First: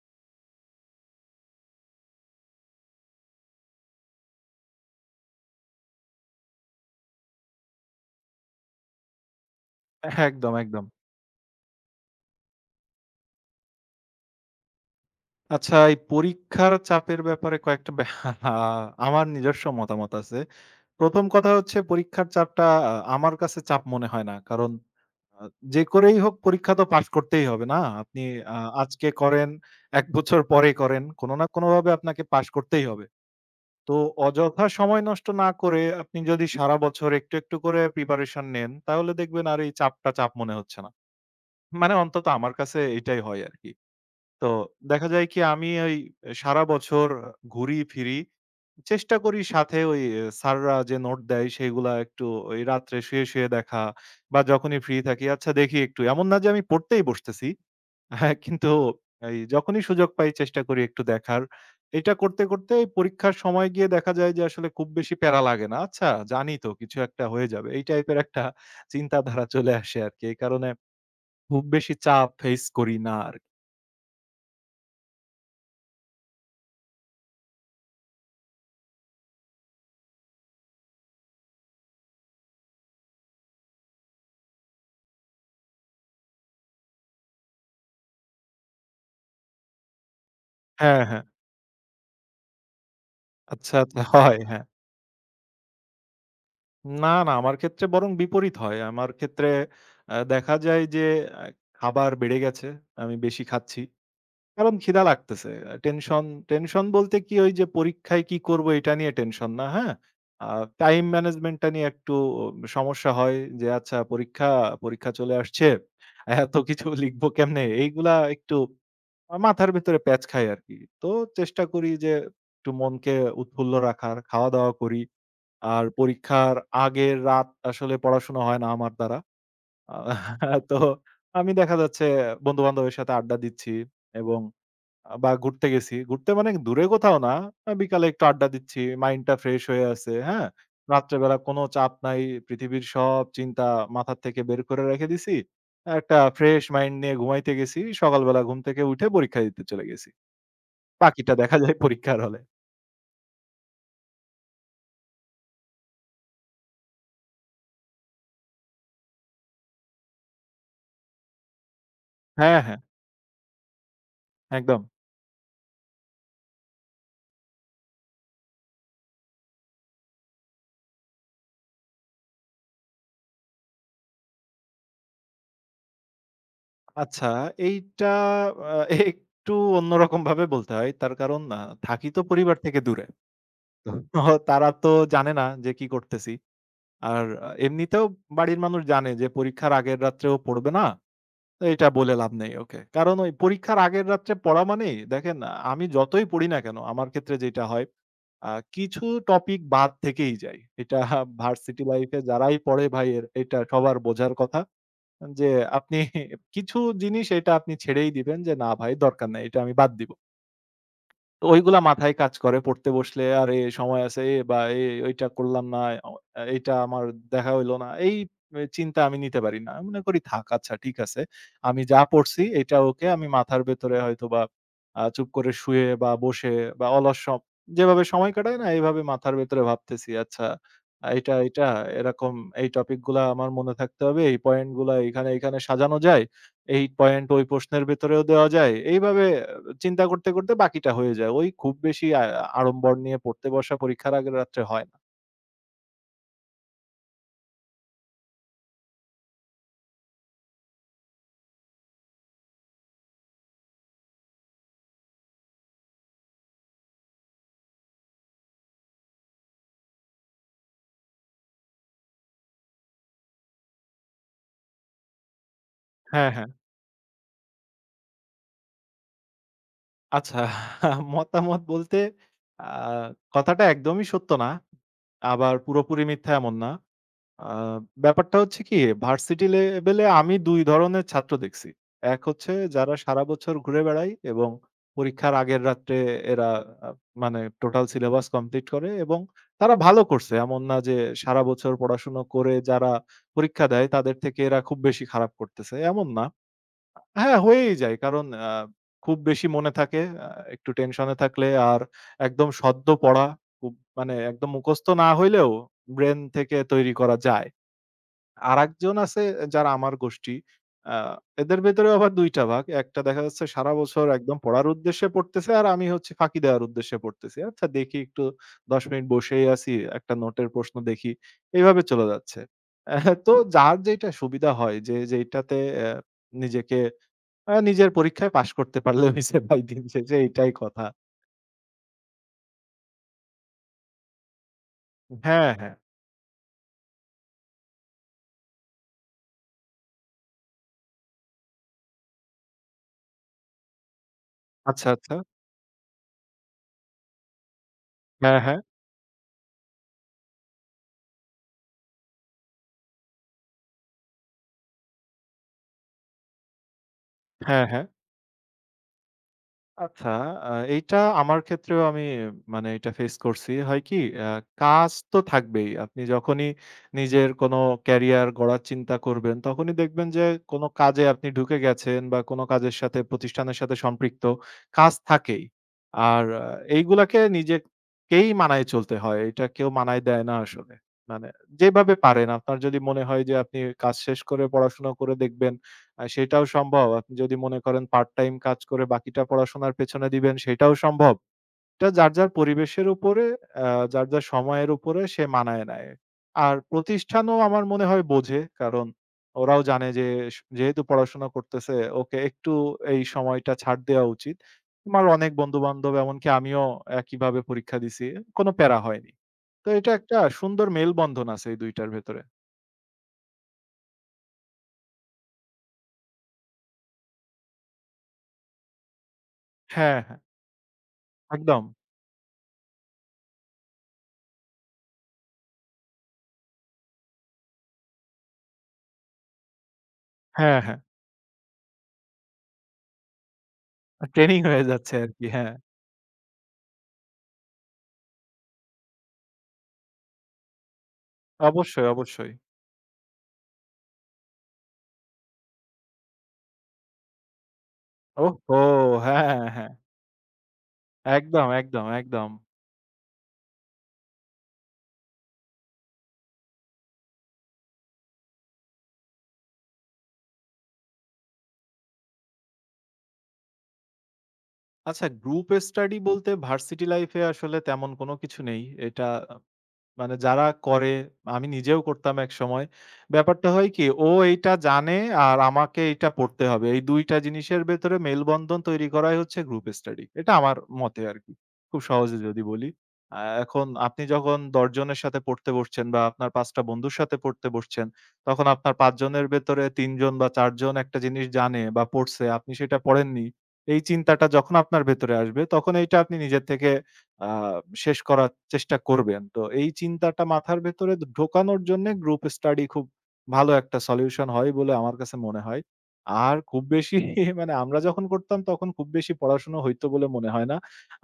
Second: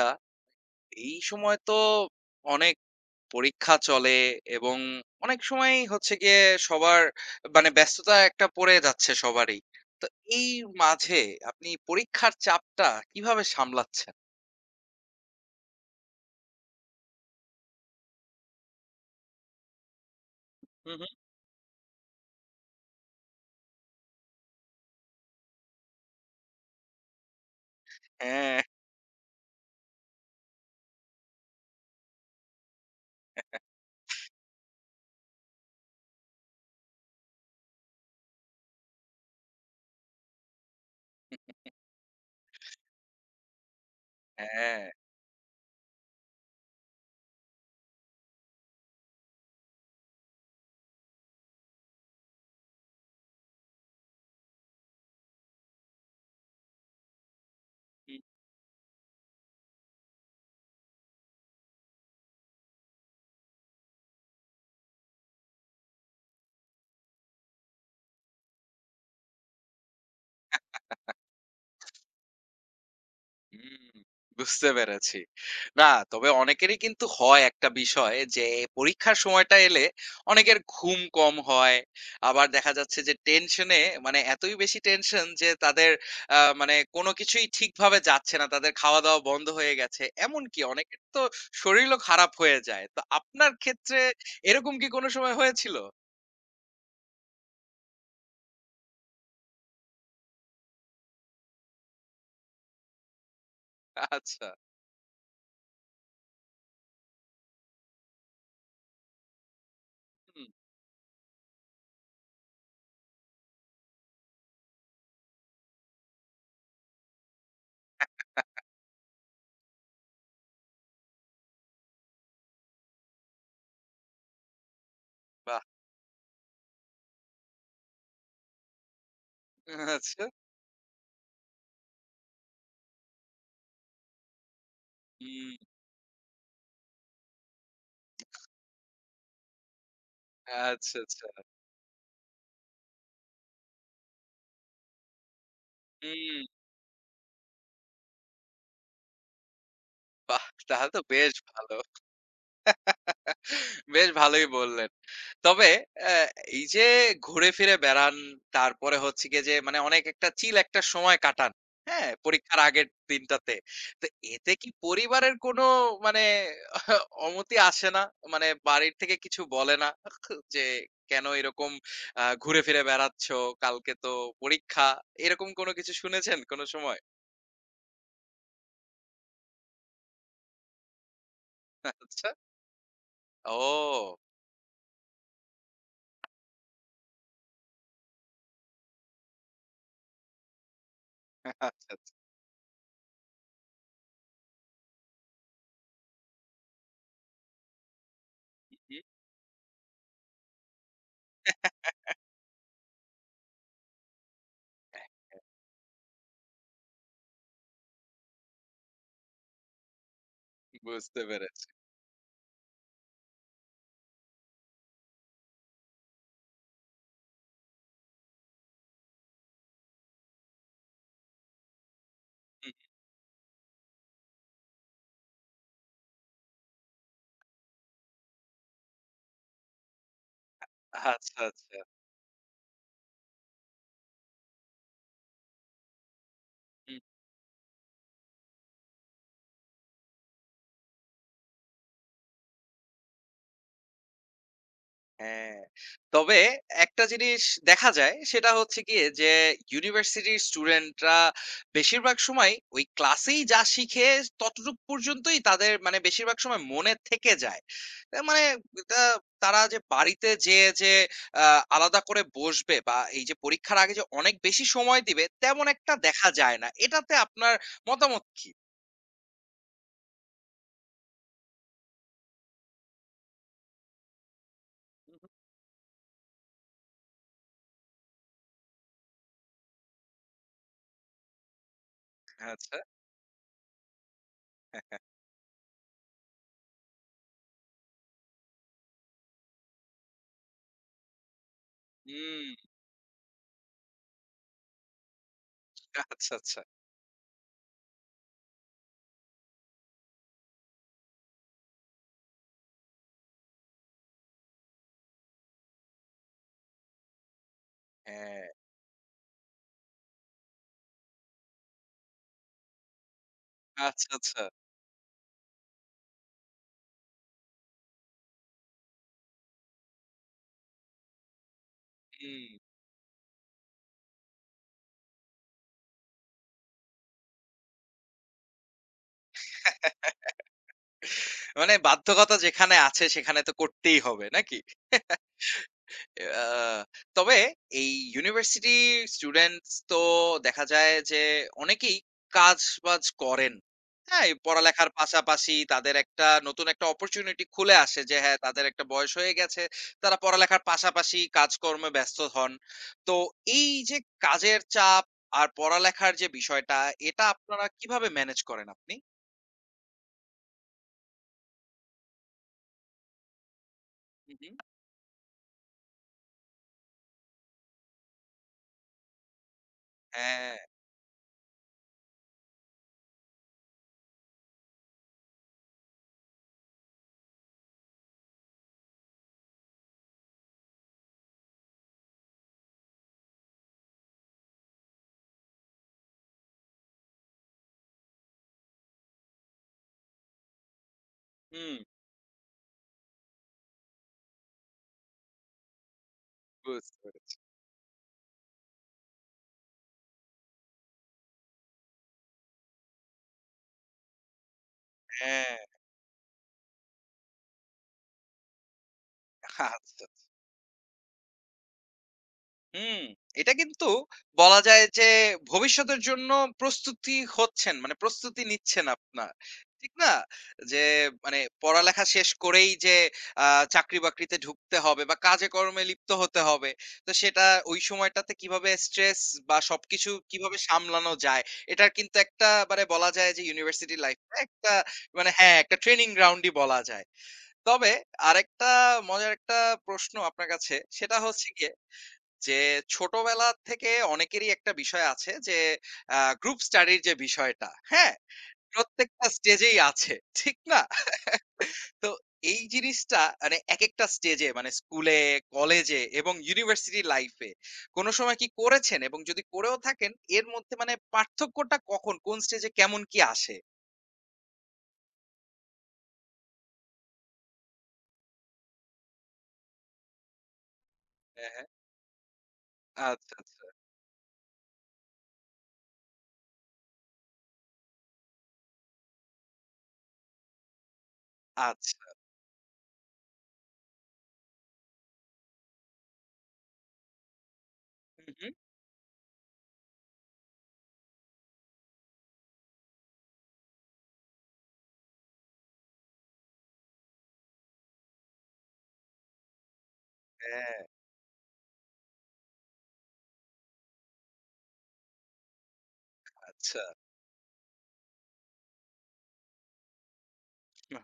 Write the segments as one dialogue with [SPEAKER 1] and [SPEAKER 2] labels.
[SPEAKER 1] আ এই সময় তো অনেক পরীক্ষা চলে এবং অনেক সময় হচ্ছে গিয়ে সবার মানে ব্যস্ততা একটা পড়ে যাচ্ছে সবারই। তো এই
[SPEAKER 2] একদম, একদম।
[SPEAKER 1] মাঝে আপনি পরীক্ষার চাপটা কিভাবে সামলাচ্ছেন?
[SPEAKER 2] আচ্ছা এই পরীক্ষার চাপের ব্যাপারে কয়েকটা আমার নিজস্ব মতামত আছে।
[SPEAKER 1] হু, হু।
[SPEAKER 2] ১ম কথা হচ্ছে পরীক্ষার চাপটা আমার কাছে চাপ মনে হয় না। কারণ আ যে করেই হোক পরীক্ষা তো পাস করতেই হবে, না? আপনি আ
[SPEAKER 1] হ্যাঁ,
[SPEAKER 2] আজকে করেন, ১ বছর পরে করেন, কোন না কোনভাবে আপনাকে পাস করতেই হবে। তো অযথা সময় নষ্ট না করে আপনি যদি সারা বছর একটু, একটু করে প্রিপারেশন নেন তাহলে দেখবেন আর এই চাপটা চাপ মনে হচ্ছে না। মানে অন্তত আমার কাছে এটাই হয় আরকি। তো
[SPEAKER 1] হ্যাঁ।
[SPEAKER 2] দেখা যায় কি আমি ওই সারা বছর ঘুরি ফিরি। চেষ্টা করি সাথে ওই স্যাররা যে নোট দেয় সেগুলা একটু ওই রাত্রে শুয়ে, শুয়ে দেখা বা যখনই ফ্রি থাকি আচ্ছা দেখি একটু। এমন না যে আমি পড়তেই বসতেছি। হ্যাঁ, কিন্তু এই যখনই সুযোগ পাই চেষ্টা করি একটু দেখার। এটা করতে, করতে এই পরীক্ষার সময় গিয়ে দেখা যায় যে আসলে খুব বেশি প্যারা লাগে না। আচ্ছা জানি তো কিছু একটা হয়ে যাবে। এই টাইপের একটা চিন্তাধারা চলে আসে আরকি। এই কারণে খুব বেশি চাপ ফেস করি না আরকি।
[SPEAKER 1] হুম, বুঝতে পেরেছি। না, তবে অনেকেরই কিন্তু হয় একটা বিষয় যে পরীক্ষার সময়টা এলে অনেকের ঘুম কম হয়। আবার দেখা যাচ্ছে যে টেনশনে মানে এতই বেশি টেনশন যে তাদের মানে কোনো কিছুই ঠিকভাবে যাচ্ছে না। তাদের খাওয়া-দাওয়া বন্ধ হয়ে গেছে। এমনকি অনেকের
[SPEAKER 2] হ্যাঁ, হ্যাঁ।
[SPEAKER 1] তো শরীরও খারাপ হয়ে যায়। তো আপনার
[SPEAKER 2] আচ্ছা,
[SPEAKER 1] ক্ষেত্রে
[SPEAKER 2] আচ্ছা হয়, হ্যাঁ।
[SPEAKER 1] এরকম কি কোনো সময় হয়েছিল?
[SPEAKER 2] না, না আমার ক্ষেত্রে বরং বিপরীত হয়। আমার ক্ষেত্রে দেখা যায় যে আ খাবার বেড়ে গেছে। আমি বেশি খাচ্ছি।
[SPEAKER 1] আচ্ছা।
[SPEAKER 2] কারণ খিদা লাগতেছে। টেনশন, টেনশন বলতে কি ওই যে পরীক্ষায় কি করবো এটা নিয়ে টেনশন না, হ্যাঁ? আ
[SPEAKER 1] হুম,
[SPEAKER 2] টাইম ম্যানেজমেন্টটা নিয়ে একটু সমস্যা হয় যে আচ্ছা পরীক্ষা, পরীক্ষা চলে আসছে। এত কিছু লিখবো কেমনে? এইগুলা একটু মাথার ভেতরে প্যাঁচ খায় আরকি। তো চেষ্টা করি যে একটু মনকে উৎফুল্ল রাখার, খাওয়া-দাওয়া করি।
[SPEAKER 1] বাহ!
[SPEAKER 2] আর পরীক্ষার আগের রাত আসলে পড়াশোনা হয় না আমার দ্বারা। আ
[SPEAKER 1] আচ্ছা।
[SPEAKER 2] তো আমি দেখা যাচ্ছে বন্ধু-বান্ধবের সাথে আড্ডা দিচ্ছি এবং বা
[SPEAKER 1] হুম,
[SPEAKER 2] ঘুরতে গেছি। ঘুরতে মানে দূরে কোথাও না। বিকালে একটু আড্ডা দিচ্ছি। মাইন্ডটা ফ্রেশ হয়ে আছে, হ্যাঁ?
[SPEAKER 1] আচ্ছা, আচ্ছা।
[SPEAKER 2] রাত্রেবেলা কোনো চাপ নাই। পৃথিবীর সব চিন্তা মাথার থেকে বের করে রেখে দিছি। একটা
[SPEAKER 1] হুম,
[SPEAKER 2] ফ্রেশ মাইন্ড নিয়ে ঘুমাইতে গেছি। সকালবেলা ঘুম থেকে উঠে পরীক্ষা দিতে চলে গেছি।
[SPEAKER 1] বাহ! তাহলে তো
[SPEAKER 2] বাকিটা
[SPEAKER 1] বেশ
[SPEAKER 2] দেখা যায়
[SPEAKER 1] ভালো।
[SPEAKER 2] পরীক্ষার হলে।
[SPEAKER 1] বেশ ভালোই বললেন। তবে অ্যা এই যে ঘুরে ফিরে বেড়ান, তারপরে হচ্ছে গিয়ে যে মানে অনেক একটা চিল একটা সময় কাটান। হ্যাঁ?
[SPEAKER 2] হ্যাঁ,
[SPEAKER 1] পরীক্ষার
[SPEAKER 2] হ্যাঁ,
[SPEAKER 1] আগের দিনটাতে। তো এতে কি
[SPEAKER 2] একদম।
[SPEAKER 1] পরিবারের কোনো মানে অমতি আসে না? মানে বাড়ির থেকে কিছু বলে না? যে কেন এরকম ঘুরে ফিরে বেড়াচ্ছ? কালকে তো পরীক্ষা। এরকম কোনো কিছু শুনেছেন কোনো সময়?
[SPEAKER 2] আচ্ছা, এইটা আ একটু অন্যরকমভাবে বলতে হয়। তার কারণ থাকি তো
[SPEAKER 1] আচ্ছা।
[SPEAKER 2] পরিবার থেকে দূরে। তো
[SPEAKER 1] ও
[SPEAKER 2] তারা তো জানে না যে কি করতেছি। আর এমনিতেও বাড়ির মানুষ জানে যে পরীক্ষার আগের রাত্রেও পড়বে না। তো
[SPEAKER 1] আচ্ছা,
[SPEAKER 2] এটা
[SPEAKER 1] আচ্ছা।
[SPEAKER 2] বলে লাভ নেই ওকে। কারণ ওই পরীক্ষার আগের রাত্রে পড়া মানেই দেখেন আমি যতই পড়ি না কেন আমার ক্ষেত্রে যেটা হয় আ
[SPEAKER 1] হুম,
[SPEAKER 2] কিছু টপিক বাদ থেকেই যায়। এটা ভার্সিটি লাইফ এ যারাই পড়ে ভাই এর এটা সবার বোঝার কথা। যে আপনি কিছু জিনিস এটা আপনি ছেড়েই দিবেন যে, "না ভাই দরকার নাই। এটা আমি বাদ দিব।"
[SPEAKER 1] বুঝতে
[SPEAKER 2] তো
[SPEAKER 1] পেরেছি।
[SPEAKER 2] ওইগুলা মাথায় কাজ করে পড়তে বসলে, "আরে সময় আছে" এ বা "এই ওইটা করলাম না, অ এইটা আমার দেখা হইল না।" এই চিন্তা আমি নিতে পারি না। আমি মনে করি, "থাক আচ্ছা ঠিক আছে। আমি যা পড়ছি এটা ওকে।" আমি মাথার ভেতরে হয়তোবা চুপ করে শুয়ে বা বসে বা অলস স যেভাবে সময় কাটায় না এভাবে মাথার ভেতরে ভাবতেছি, "আচ্ছা এটা,
[SPEAKER 1] আচ্ছা,
[SPEAKER 2] এটা
[SPEAKER 1] আচ্ছা।
[SPEAKER 2] এরকম এই টপিক গুলা আমার মনে থাকতে হবে। এই পয়েন্ট গুলা এখানে, এখানে সাজানো যায়। এই
[SPEAKER 1] হুম।
[SPEAKER 2] পয়েন্ট ওই প্রশ্নের ভেতরেও দেওয়া যায়।" এইভাবে চিন্তা করতে, করতে বাকিটা হয়ে যায়। ওই খুব বেশি আড়ম্বর নিয়ে পড়তে বসা পরীক্ষার আগের রাত্রে হয় না।
[SPEAKER 1] হ্যাঁ। তবে একটা জিনিস দেখা যায় সেটা হচ্ছে গিয়ে যে ইউনিভার্সিটির স্টুডেন্টরা বেশিরভাগ সময় ওই ক্লাসেই যা শিখে ততটুক পর্যন্তই তাদের মানে বেশিরভাগ সময় মনে থেকে যায়। মানে এটা তারা যে বাড়িতে যেয়ে যে আ আলাদা করে বসবে বা এই যে পরীক্ষার আগে যে অনেক বেশি সময় দিবে তেমন একটা দেখা
[SPEAKER 2] হ্যাঁ, হ্যাঁ।
[SPEAKER 1] যায় না। এটাতে আপনার মতামত কি?
[SPEAKER 2] আচ্ছা মতামত বলতে আ কথাটা একদমই সত্য না। আবার পুরোপুরি মিথ্যা এমন না। আ ব্যাপারটা হচ্ছে কি ভার্সিটি লেভেলে আমি ২ ধরনের ছাত্র দেখছি। এক হচ্ছে
[SPEAKER 1] আচ্ছা।
[SPEAKER 2] যারা সারা বছর ঘুরে বেড়ায় এবং পরীক্ষার আগের রাত্রে এরা আ মানে টোটাল সিলেবাস কমপ্লিট করে এবং তারা ভালো করছে। এমন না যে সারা বছর পড়াশুনো
[SPEAKER 1] হুম।
[SPEAKER 2] করে যারা পরীক্ষা দেয় তাদের থেকে এরা খুব বেশি খারাপ করতেছে, এমন না।
[SPEAKER 1] আচ্ছা, আচ্ছা।
[SPEAKER 2] হ্যাঁ, হয়েই যায়। কারণ খুব বেশি মনে থাকে, একটু টেনশনে থাকলে আর একদম সদ্য পড়া খুব মানে একদম মুখস্থ না হইলেও ব্রেইন থেকে তৈরি করা যায়।
[SPEAKER 1] হ্যাঁ।
[SPEAKER 2] আরেকজন আছে যারা আমার গোষ্ঠী। আ এদের ভেতরেও আবার ২ টা ভাগ। একটা দেখা যাচ্ছে সারা বছর
[SPEAKER 1] আচ্ছা,
[SPEAKER 2] একদম
[SPEAKER 1] আচ্ছা।
[SPEAKER 2] পড়ার উদ্দেশ্যে পড়তেছে, আর আমি হচ্ছি ফাঁকি দেওয়ার উদ্দেশ্যে পড়তেছি। আচ্ছা দেখি একটু ১০ মিনিট বসেই আছি, একটা নোটের প্রশ্ন দেখি। এভাবে চলে যাচ্ছে।
[SPEAKER 1] হুম।
[SPEAKER 2] এহ তো যার যেইটা সুবিধা হয় যে যেইটাতে নিজেকে নিজের পরীক্ষায় পাস করতে পারলে হইছে ভাই দিন শেষে এইটাই কথা।
[SPEAKER 1] মানে বাধ্যকতা যেখানে আছে সেখানে তো করতেই হবে নাকি?
[SPEAKER 2] হ্যাঁ, হ্যাঁ।
[SPEAKER 1] আহ, তবে এই ইউনিভার্সিটি স্টুডেন্টস তো দেখা যায় যে অনেকেই কাজ-বাজ করেন। হ্যাঁ, এই
[SPEAKER 2] আচ্ছা,
[SPEAKER 1] পড়ালেখার
[SPEAKER 2] আচ্ছা।
[SPEAKER 1] পাশাপাশি তাদের একটা নতুন একটা অপরচুনিটি খুলে আসে যে
[SPEAKER 2] হ্যাঁ,
[SPEAKER 1] হ্যাঁ,
[SPEAKER 2] হ্যাঁ।
[SPEAKER 1] তাদের একটা বয়স হয়ে গেছে। তারা পড়ালেখার পাশাপাশি কাজকর্মে ব্যস্ত হন। তো এই যে কাজের চাপ আর পড়ালেখার যে বিষয়টা এটা
[SPEAKER 2] হ্যাঁ,
[SPEAKER 1] আপনারা
[SPEAKER 2] হ্যাঁ।
[SPEAKER 1] কিভাবে ম্যানেজ করেন আপনি?
[SPEAKER 2] আচ্ছা, এইটা আমার ক্ষেত্রেও আমি মানে এটা ফেস করছি। হয় কি? আ
[SPEAKER 1] হু, হু।
[SPEAKER 2] কাজ তো থাকবেই। আপনি যখনই নিজের কোনো ক্যারিয়ার গড়ার চিন্তা করবেন, তখনই দেখবেন যে
[SPEAKER 1] হ্যাঁ,
[SPEAKER 2] কোনো কাজে আপনি ঢুকে গেছেন বা কোনো কাজের সাথে প্রতিষ্ঠানের সাথে সম্পৃক্ত, কাজ থাকেই। আর এইগুলাকে নিজেকেই মানায় চলতে হয়। এটা কেউ মানায় দেয় না আসলে। মানে যেভাবে পারেন। আপনার যদি মনে হয় যে আপনি কাজ শেষ করে পড়াশোনা করে দেখবেন সেটাও সম্ভব। আপনি যদি মনে করেন পার্ট টাইম কাজ করে বাকিটা পড়াশোনার পেছনে দিবেন সেটাও সম্ভব।
[SPEAKER 1] হুম,
[SPEAKER 2] এটা যার, যার পরিবেশের উপরে আ যার, যার সময়ের উপরে সে মানায় নেয়। আর
[SPEAKER 1] বুঝতে পেরেছি।
[SPEAKER 2] প্রতিষ্ঠানও আমার মনে হয় বোঝে। কারণ ওরাও জানে যে স যেহেতু পড়াশোনা করতেছে ওকে একটু এই সময়টা ছাড় দেওয়া উচিত। আমার অনেক
[SPEAKER 1] হ্যাঁ,
[SPEAKER 2] বন্ধু-বান্ধব এমনকি আমিও একইভাবে পরীক্ষা দিছি। কোনো প্যারা হয়নি। তো এটা
[SPEAKER 1] আচ্ছা।
[SPEAKER 2] একটা সুন্দর মেলবন্ধন আছে এই ২ টার ভেতরে।
[SPEAKER 1] হুম, এটা কিন্তু বলা যায় যে ভবিষ্যতের জন্য প্রস্তুতি হচ্ছেন, মানে প্রস্তুতি নিচ্ছেন আপনার। ঠিক
[SPEAKER 2] হ্যাঁ,
[SPEAKER 1] না?
[SPEAKER 2] হ্যাঁ।
[SPEAKER 1] যে মানে
[SPEAKER 2] একদম।
[SPEAKER 1] পড়ালেখা শেষ করেই যে আ চাকরি-বাকরিতে ঢুকতে হবে বা কাজে-কর্মে লিপ্ত হতে হবে। তো সেটা ওই সময়টাতে কিভাবে স্ট্রেস বা সবকিছু কিভাবে
[SPEAKER 2] হ্যাঁ, হ্যাঁ।
[SPEAKER 1] সামলানো যায়, এটার কিন্তু একটা মানে বলা যায় যে ইউনিভার্সিটি লাইফটা
[SPEAKER 2] ট্রেনিং হয়ে
[SPEAKER 1] একটা
[SPEAKER 2] যাচ্ছে আরকি।
[SPEAKER 1] মানে
[SPEAKER 2] হ্যাঁ।
[SPEAKER 1] হ্যাঁ, একটা ট্রেনিং গ্রাউন্ডই বলা যায়। তবে আরেকটা মজার একটা প্রশ্ন আপনার কাছে। সেটা হচ্ছে গিয়ে
[SPEAKER 2] অবশ্যই, অবশ্যই।
[SPEAKER 1] যে ছোটবেলা থেকে অনেকেরই একটা বিষয় আছে যে আ গ্রুপ স্টাডির যে বিষয়টা, হ্যাঁ?
[SPEAKER 2] ওহহো!
[SPEAKER 1] প্রত্যেকটা
[SPEAKER 2] হ্যাঁ, হ্যাঁ।
[SPEAKER 1] স্টেজেই আছে। ঠিক না?
[SPEAKER 2] একদম, একদম,
[SPEAKER 1] তো
[SPEAKER 2] একদম।
[SPEAKER 1] এই জিনিসটা মানে একেকটা স্টেজে মানে স্কুলে, কলেজে এবং ইউনিভার্সিটি লাইফ এ কোন সময় কি করেছেন? এবং যদি করেও থাকেন এর মধ্যে মানে পার্থক্যটা কখন? কোন স্টেজে কেমন কি আসে?
[SPEAKER 2] আচ্ছা গ্রুপ স্টাডি বলতে ভার্সিটি লাইফ এ আসলে তেমন কোনো কিছু নেই। এটা মানে যারা করে, আমি
[SPEAKER 1] হ্যাঁ, হ্যাঁ।
[SPEAKER 2] নিজেও করতাম একসময়।
[SPEAKER 1] আচ্ছা,
[SPEAKER 2] ব্যাপারটা
[SPEAKER 1] আচ্ছা।
[SPEAKER 2] হয় কি? ও এইটা জানে আর আমাকে এইটা পড়তে হবে। এই ২ টা জিনিসের ভেতরে মেলবন্ধন তৈরি করাই হচ্ছে গ্রুপ স্টাডি। এটা আমার মতে আরকি। খুব
[SPEAKER 1] আচ্ছা।
[SPEAKER 2] সহজে যদি বলি। এখন আপনি যখন ১০ জনের সাথে পড়তে বসছেন বা আপনার ৫ টা বন্ধুর সাথে পড়তে বসছেন,
[SPEAKER 1] হুম,
[SPEAKER 2] তখন
[SPEAKER 1] হুম।
[SPEAKER 2] আপনার ৫ জনের ভেতরে ৩ জন বা ৪ জন একটা জিনিস জানে বা পড়ছে, আপনি সেটা পড়েননি। এই চিন্তাটা যখন আপনার ভেতরে আসবে, তখন এইটা আপনি নিজের থেকে আ শেষ করার চেষ্টা করবেন। তো এই চিন্তাটা মাথার
[SPEAKER 1] হ্যাঁ,
[SPEAKER 2] ভেতরে ঢোকানোর জন্যে গ্রুপ স্টাডি খুব ভালো একটা সলিউশন হয় বলে আমার কাছে মনে হয়। আর খুব
[SPEAKER 1] আচ্ছা,
[SPEAKER 2] বেশি মানে আমরা যখন করতাম তখন খুব বেশি পড়াশোনা হইতো বলে মনে হয় না।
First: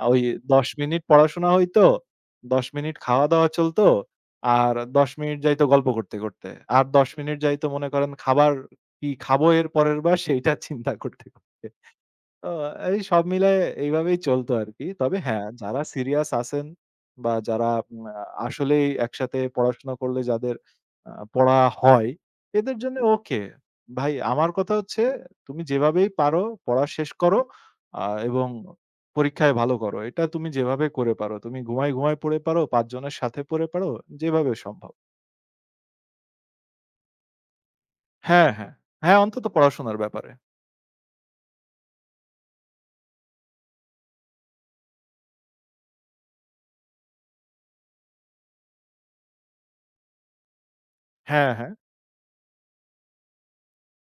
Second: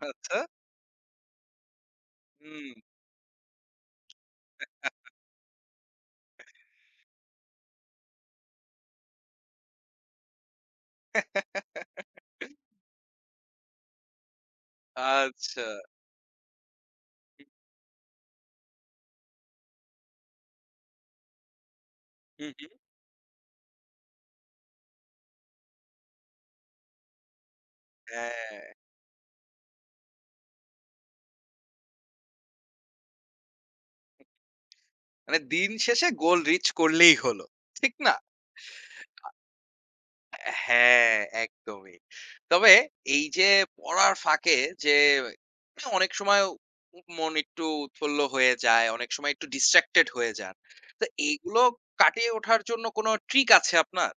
[SPEAKER 2] ওই
[SPEAKER 1] আচ্ছা।
[SPEAKER 2] ১০ মিনিট পড়াশোনা হইতো, ১০
[SPEAKER 1] হুম।
[SPEAKER 2] মিনিট খাওয়া-দাওয়া চলতো, আর ১০ মিনিট যাইতো গল্প করতে, করতে। আর ১০ মিনিট যাইতো মনে করেন খাবার কি খাবো এর পরেরবার সেইটা চিন্তা করতে, করতে। ও এই সব মিলায়ে এইভাবেই চলতো আরকি। তবে হ্যাঁ,
[SPEAKER 1] আচ্ছা।
[SPEAKER 2] যারা সিরিয়াস আছেন বা যারা উম আ আসলেই একসাথে পড়াশোনা করলে যাদের পড়া হয়,
[SPEAKER 1] হু, হু।
[SPEAKER 2] এদের জন্য ওকে। ভাই আমার কথা হচ্ছে তুমি যেভাবেই পারো পড়া শেষ করো আ এবং
[SPEAKER 1] হ্যাঁ।
[SPEAKER 2] পরীক্ষায় ভালো করো। এটা তুমি যেভাবে করে পারো। তুমি ঘুমায়, ঘুমায় পড়ে পারো, ৫ জনের সাথে পড়ে পারো, যেভাবে সম্ভব।
[SPEAKER 1] মানে দিন শেষে গোল রিচ করলেই হলো। ঠিক না?
[SPEAKER 2] হ্যাঁ, হ্যাঁ। হ্যাঁ, অন্তত পড়াশোনার ব্যাপারে।
[SPEAKER 1] হ্যাঁ, একদমই। তবে এই যে পড়ার ফাঁকে যে অনেক সময় মন একটু উৎফুল্ল হয়ে যায়, অনেক সময় একটু distracted হয়ে যান। তো
[SPEAKER 2] হ্যাঁ,
[SPEAKER 1] এইগুলো
[SPEAKER 2] হ্যাঁ।
[SPEAKER 1] কাটিয়ে ওঠার জন্য কোনো ট্রিক আছে আপনার?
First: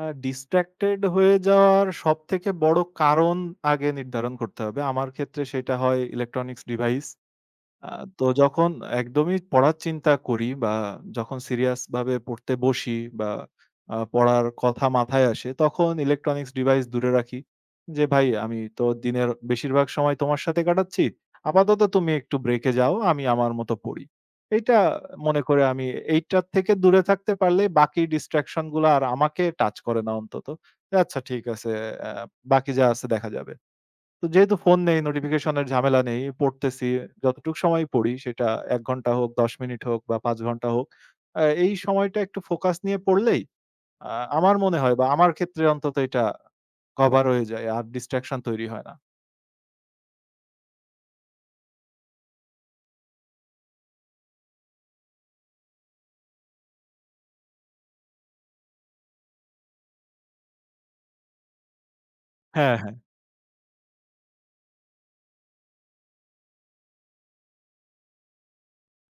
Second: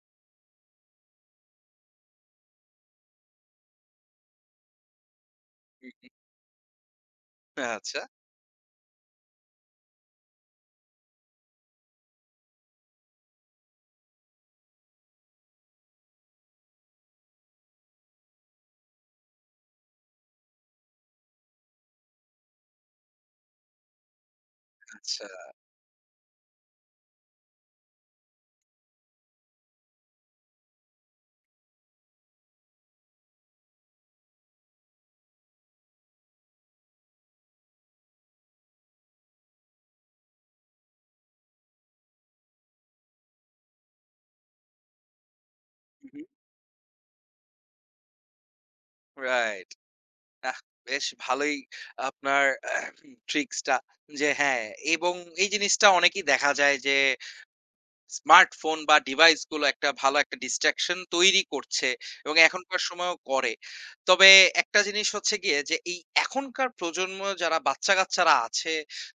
[SPEAKER 2] distracted হয়ে যাওয়ার সবথেকে বড় কারণ আগে নির্ধারণ করতে হবে। আমার ক্ষেত্রে সেটা
[SPEAKER 1] হু,
[SPEAKER 2] হয়
[SPEAKER 1] হু।
[SPEAKER 2] Electronics device. আ
[SPEAKER 1] আচ্ছা,
[SPEAKER 2] তো যখন একদমই পড়ার চিন্তা করি বা যখন সিরিয়াস ভাবে পড়তে বসি বা পড়ার কথা মাথায় আসে, তখন ইলেকট্রনিক্স ডিভাইস দূরে রাখি। যে ভাই আমি তো দিনের বেশিরভাগ সময় তোমার সাথে কাটাচ্ছি। আপাতত তুমি একটু ব্রেকে যাও। আমি আমার মতো পড়ি। এইটা
[SPEAKER 1] আচ্ছা।
[SPEAKER 2] মনে করে আমি এইটার থেকে দূরে থাকতে পারলে বাকি ডিস্ট্রাকশন গুলা আর আমাকে টাচ করে না অন্তত। আচ্ছা ঠিক আছে, আ বাকি যা আছে দেখা যাবে। তো যেহেতু ফোন নেই, নোটিফিকেশনের ঝামেলা নেই। পড়তেছি, যতটুক সময় পড়ি সেটা ১ ঘন্টা হোক, ১০ মিনিট হোক বা ৫ ঘন্টা হোক। এই সময়টা একটু ফোকাস নিয়ে পড়লেই আ আমার মনে হয় বা আমার ক্ষেত্রে অন্তত
[SPEAKER 1] হু, হু।
[SPEAKER 2] এটা কভার হয়ে যায়। আর ডিসট্রাকশন তৈরি হয় না।
[SPEAKER 1] রাইট। আহ! বেশ ভালোই আপনার ট্রিক্সটা যে হ্যাঁ, এবং এই জিনিসটা অনেকেই দেখা যায় যে স্মার্টফোন বা ডিভাইসগুলো একটা ভালো একটা distraction তৈরি করছে এবং
[SPEAKER 2] হ্যাঁ,
[SPEAKER 1] এখনকার
[SPEAKER 2] হ্যাঁ।
[SPEAKER 1] সময়ও করে। তবে একটা জিনিস হচ্ছে গিয়ে যে এই এখনকার প্রজন্ম যারা বাচ্চা-কাচ্চারা আছে,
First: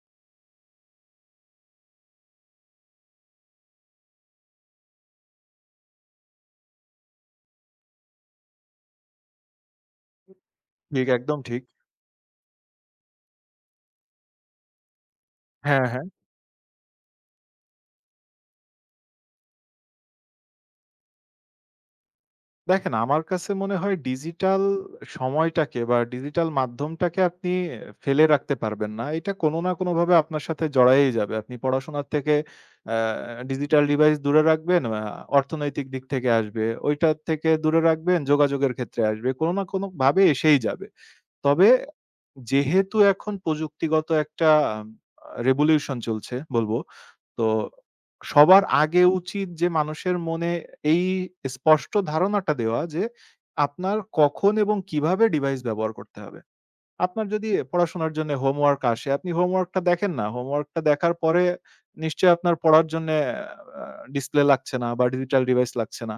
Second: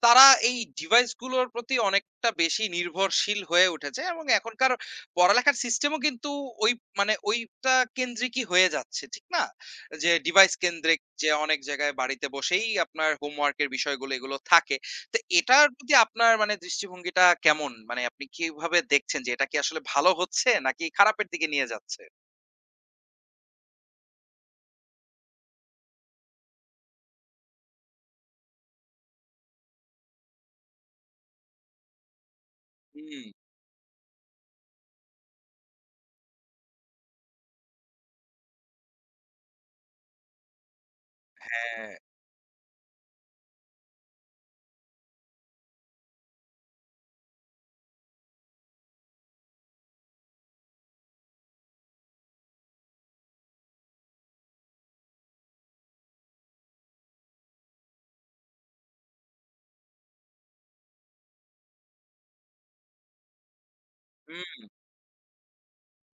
[SPEAKER 1] তারা এই ডিভাইসগুলোর প্রতি অনেকটা বেশি নির্ভরশীল হয়ে উঠেছে এবং এখনকার পড়ালেখার সিস্টেমও কিন্তু ওই মানে ওইটা কেন্দ্রিকই হয়ে যাচ্ছে, ঠিক না? যে ডিভাইস কেন্দ্রিক
[SPEAKER 2] ঠিক,
[SPEAKER 1] যে
[SPEAKER 2] একদম
[SPEAKER 1] অনেক
[SPEAKER 2] ঠিক।
[SPEAKER 1] জায়গায় বাড়িতে বসেই আপনার হোমওয়ার্ক এর বিষয়গুলো এগুলো থাকে। তো এটার
[SPEAKER 2] হ্যাঁ,
[SPEAKER 1] প্রতি
[SPEAKER 2] হ্যাঁ।
[SPEAKER 1] আপনার মানে দৃষ্টিভঙ্গিটা কেমন? মানে আপনি কিভাবে দেখছেন যে এটা কি আসলে ভালো হচ্ছে নাকি খারাপের দিকে নিয়ে যাচ্ছে?
[SPEAKER 2] দেখেন, আমার কাছে মনে হয় ডিজিটাল সময়টাকে বা ডিজিটাল মাধ্যমটাকে আপনি ফেলে রাখতে পারবেন না। এটা কোনো না কোনোভাবে আপনার সাথে জড়ায়েই যাবে। আপনি পড়াশোনার থেকে
[SPEAKER 1] হুম,
[SPEAKER 2] অ্যা ডিজিটাল ডিভাইস দূরে রাখবেন, অর্থনৈতিক দিক থেকে আসবে। ওইটার থেকে দূরে রাখবেন, যোগাযোগের ক্ষেত্রে আসবে। কোনো না কোনোভাবে এসেই যাবে। তবে
[SPEAKER 1] হ্যাঁ।
[SPEAKER 2] যেহেতু এখন প্রযুক্তিগত একটা আম আ revolution চলছে বলব। তো সবার আগে উচিত যে মানুষের মনে এই স্পষ্ট ধারণাটা দেওয়া যে আপনার কখন এবং কিভাবে ডিভাইস ব্যবহার করতে হবে। আপনার যদি পড়াশোনার জন্য হোমওয়ার্ক আসে, আপনি হোমওয়ার্কটা দেখেন না। হোমওয়ার্কটা দেখার পরে নিশ্চয়ই আপনার পড়ার জন্যে আ ডিসপ্লে
[SPEAKER 1] হুম,
[SPEAKER 2] লাগছে না বা ডিজিটাল ডিভাইস লাগছে না।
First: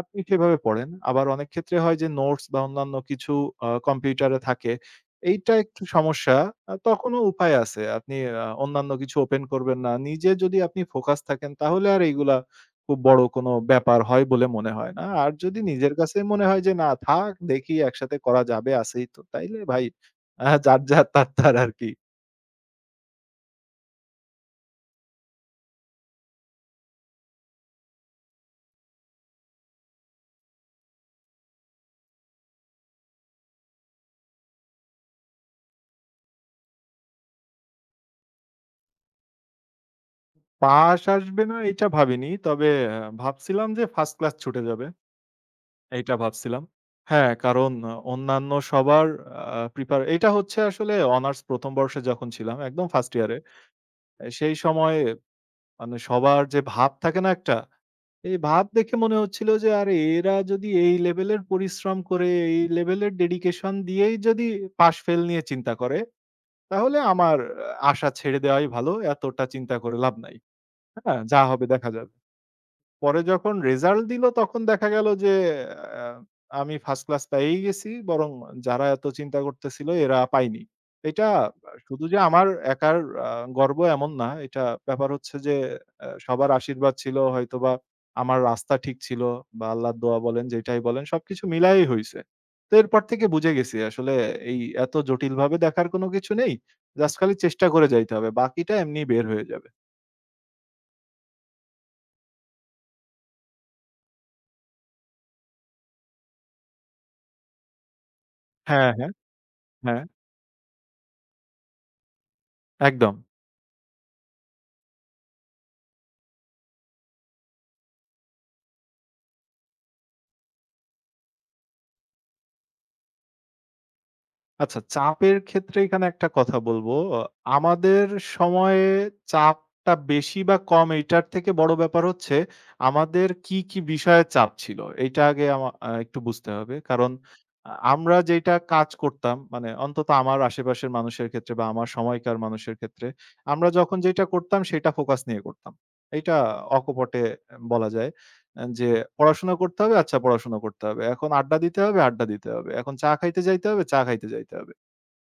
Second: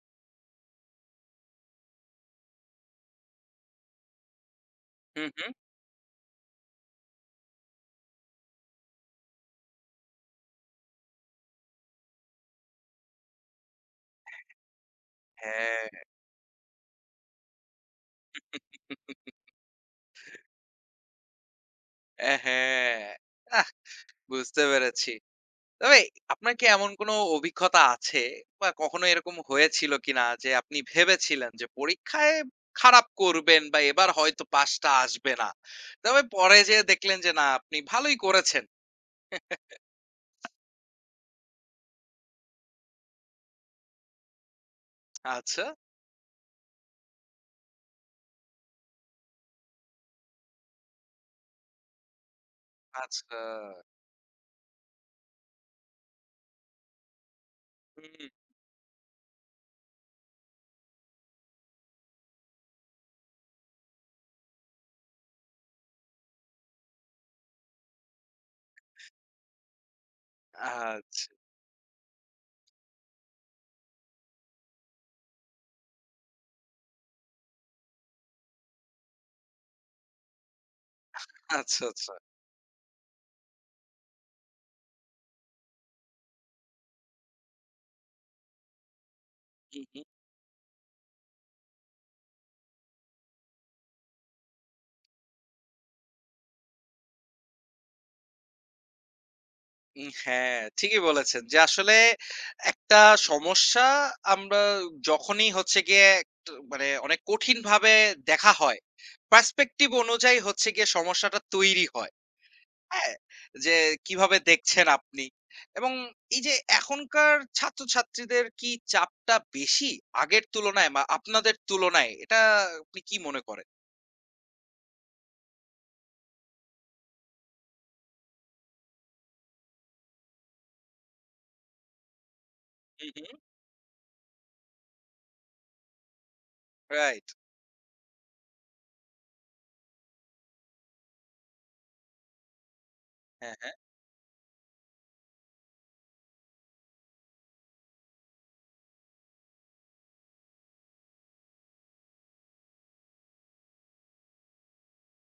[SPEAKER 2] আপনি সেভাবে পড়েন। আবার অনেক ক্ষেত্রে হয় যে নোটস বা অন্যান্য কিছু কম্পিউটারে থাকে।
[SPEAKER 1] হুম, হুম।
[SPEAKER 2] এইটা একটু সমস্যা। তখনও উপায় আছে। আপনি অন্যান্য কিছু ওপেন করবেন না। নিজে যদি আপনি ফোকাস থাকেন তাহলে আর এইগুলা খুব বড় কোনো ব্যাপার হয় বলে মনে হয় না। আর যদি নিজের
[SPEAKER 1] হ্যাঁ।
[SPEAKER 2] কাছেই মনে হয় যে, "না থাক দেখি একসাথে করা যাবে, আছেই তো।" তাইলে ভাই আহা যার, যার তার, তার আরকি।
[SPEAKER 1] হ্যাঁ। আহ! বুঝতে পেরেছি। তবে আপনার কি এমন কোনো অভিজ্ঞতা আছে বা কখনো এরকম হয়েছিল কিনা যে আপনি ভেবেছিলেন যে পরীক্ষায় খারাপ করবেন বা এবার হয়তো পাসটা আসবে না। তবে পরে যেয়ে দেখলেন যে না আপনি ভালোই করেছেন।
[SPEAKER 2] পাস আসবে না এইটা ভাবিনি। তবে ভাবছিলাম যে ফার্স্ট ক্লাস ছুটে যাবে।
[SPEAKER 1] আচ্ছা,
[SPEAKER 2] এইটা ভাবছিলাম। হ্যাঁ, কারণ অন্যান্য সবার আ প্রিপার এইটা হচ্ছে আসলে অনার্স ১ম বর্ষে যখন ছিলাম, একদম ফার্স্ট ইয়ারে।
[SPEAKER 1] আচ্ছা।
[SPEAKER 2] এ সেই সময় মানে সবার যে ভাব থাকে না একটা?
[SPEAKER 1] হুম।
[SPEAKER 2] এই ভাব দেখে মনে হচ্ছিল যে আরে এরা যদি এই লেভেলের পরিশ্রম করে, এই লেভেলের ডেডিকেশন দিয়েই যদি পাস ফেল নিয়ে চিন্তা করে, তাহলে আমার আশা ছেড়ে দেওয়াই ভালো। এতটা চিন্তা করে লাভ নাই। হ্যাঁ,
[SPEAKER 1] আচ্ছা,
[SPEAKER 2] যা হবে দেখা যাবে। পরে যখন রেজাল্ট দিল তখন দেখা গেল যে আ আমি ফার্স্ট ক্লাস পেয়েই গেছি। বরং যারা এত চিন্তা করতেছিল এরা পায়নি। এটা
[SPEAKER 1] আচ্ছা,
[SPEAKER 2] শুধু
[SPEAKER 1] আচ্ছা।
[SPEAKER 2] যে আমার একার আ গর্ব এমন না। এটা ব্যাপার হচ্ছে যে সবার আশীর্বাদ ছিল হয়তোবা আমার রাস্তা ঠিক ছিল বা
[SPEAKER 1] হুম,
[SPEAKER 2] আল্লাহর
[SPEAKER 1] হুম।
[SPEAKER 2] দোয়া বলেন যেটাই বলেন সবকিছু মিলায়েই হইছে। তো এরপর থেকে বুঝে গেছি আসলে এই এত জটিলভাবে দেখার কোনো কিছু নেই। জাস্ট খালি চেষ্টা করে যাইতে হবে। বাকিটা এমনি বের হয়ে যাবে।
[SPEAKER 1] উম, হ্যাঁ, ঠিকই বলেছেন যে আসলে একটা সমস্যা আমরা যখনই হচ্ছে গিয়ে একটু মানে অনেক কঠিনভাবে দেখা হয়,
[SPEAKER 2] হ্যাঁ, হ্যাঁ,
[SPEAKER 1] পার্সপেক্টিভ
[SPEAKER 2] হ্যাঁ,
[SPEAKER 1] অনুযায়ী হচ্ছে গিয়ে সমস্যাটা তৈরি হয়। হ্যাঁ?
[SPEAKER 2] একদম।
[SPEAKER 1] যে কিভাবে দেখছেন আপনি? এবং এই যে এখনকার ছাত্রছাত্রীদের কি চাপটা বেশি আগের তুলনায় বা আপনাদের তুলনায়? এটা আপনি কি মনে করেন?
[SPEAKER 2] আচ্ছা, চাপের ক্ষেত্রে এখানে একটা কথা বলব। আ আমাদের সময়ে চাপটা বেশি বা কম এইটার থেকে বড় ব্যাপার হচ্ছে
[SPEAKER 1] হুম,
[SPEAKER 2] আমাদের
[SPEAKER 1] হুম।
[SPEAKER 2] কি, কি বিষয়ে চাপ ছিল? এইটা আগে আমা আ একটু বুঝতে হবে। কারণ
[SPEAKER 1] রাইট।
[SPEAKER 2] আমরা যেইটা কাজ করতাম মানে অন্তত আমার আশেপাশের মানুষের ক্ষেত্রে বা আমার সময়কার মানুষের ক্ষেত্রে,
[SPEAKER 1] হ্যাঁ,
[SPEAKER 2] আমরা
[SPEAKER 1] হ্যাঁ।
[SPEAKER 2] যখন যেইটা করতাম সেইটা ফোকাস নিয়ে করতাম। এইটা অকপটে বলা যায় যে পড়াশোনা করতে হবে, আচ্ছা পড়াশোনা করতে হবে। এখন আড্ডা দিতে হবে, আড্ডা দিতে হবে। এখন চা খাইতে যাইতে হবে, চা খাইতে যাইতে হবে।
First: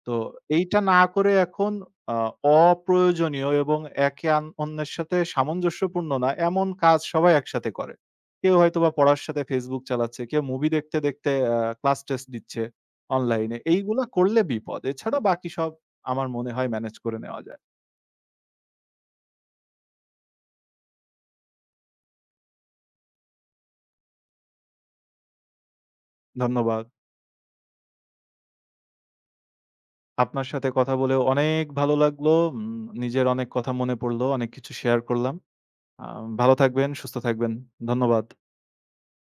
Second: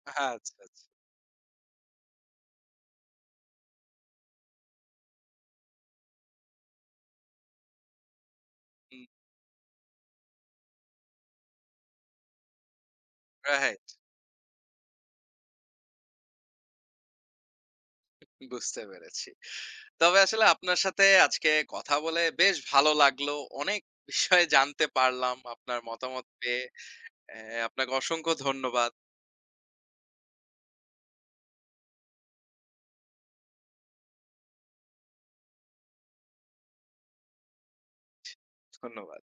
[SPEAKER 2] তো
[SPEAKER 1] আচ্ছা,
[SPEAKER 2] এইটা
[SPEAKER 1] আচ্ছা।
[SPEAKER 2] না করে এখন আ অপ্রয়োজনীয় এবং একে অন্যের সাথে সামঞ্জস্যপূর্ণ না, এমন কাজ সবাই একসাথে করে। কেউ হয়তোবা
[SPEAKER 1] হুম,
[SPEAKER 2] পড়ার সাথে Facebook চালাচ্ছে, কেউ মুভি দেখতে, দেখতে ক্লাস টেস্ট দিচ্ছে অনলাইনে।
[SPEAKER 1] রাইট।
[SPEAKER 2] এইগুলা করলে বিপদ। এছাড়া বাকি সব আমার মনে হয় ম্যানেজ করে নেওয়া যায়।
[SPEAKER 1] বুঝতে পেরেছি। তবে আসলে আপনার সাথে আজকে কথা বলে বেশ ভালো লাগলো। অনেক বিষয় জানতে পারলাম আপনার মতামত পেয়ে।
[SPEAKER 2] ধন্যবাদ।
[SPEAKER 1] আপনাকে অসংখ্য ধন্যবাদ।
[SPEAKER 2] আপনার সাথে কথা বলেও অনেক ভালো লাগলো। উম নিজের অনেক কথা মনে পড়লো। অনেক কিছু শেয়ার করলাম। আ ভালো থাকবেন, সুস্থ থাকবেন। ধন্যবাদ।
[SPEAKER 1] ধন্যবাদ।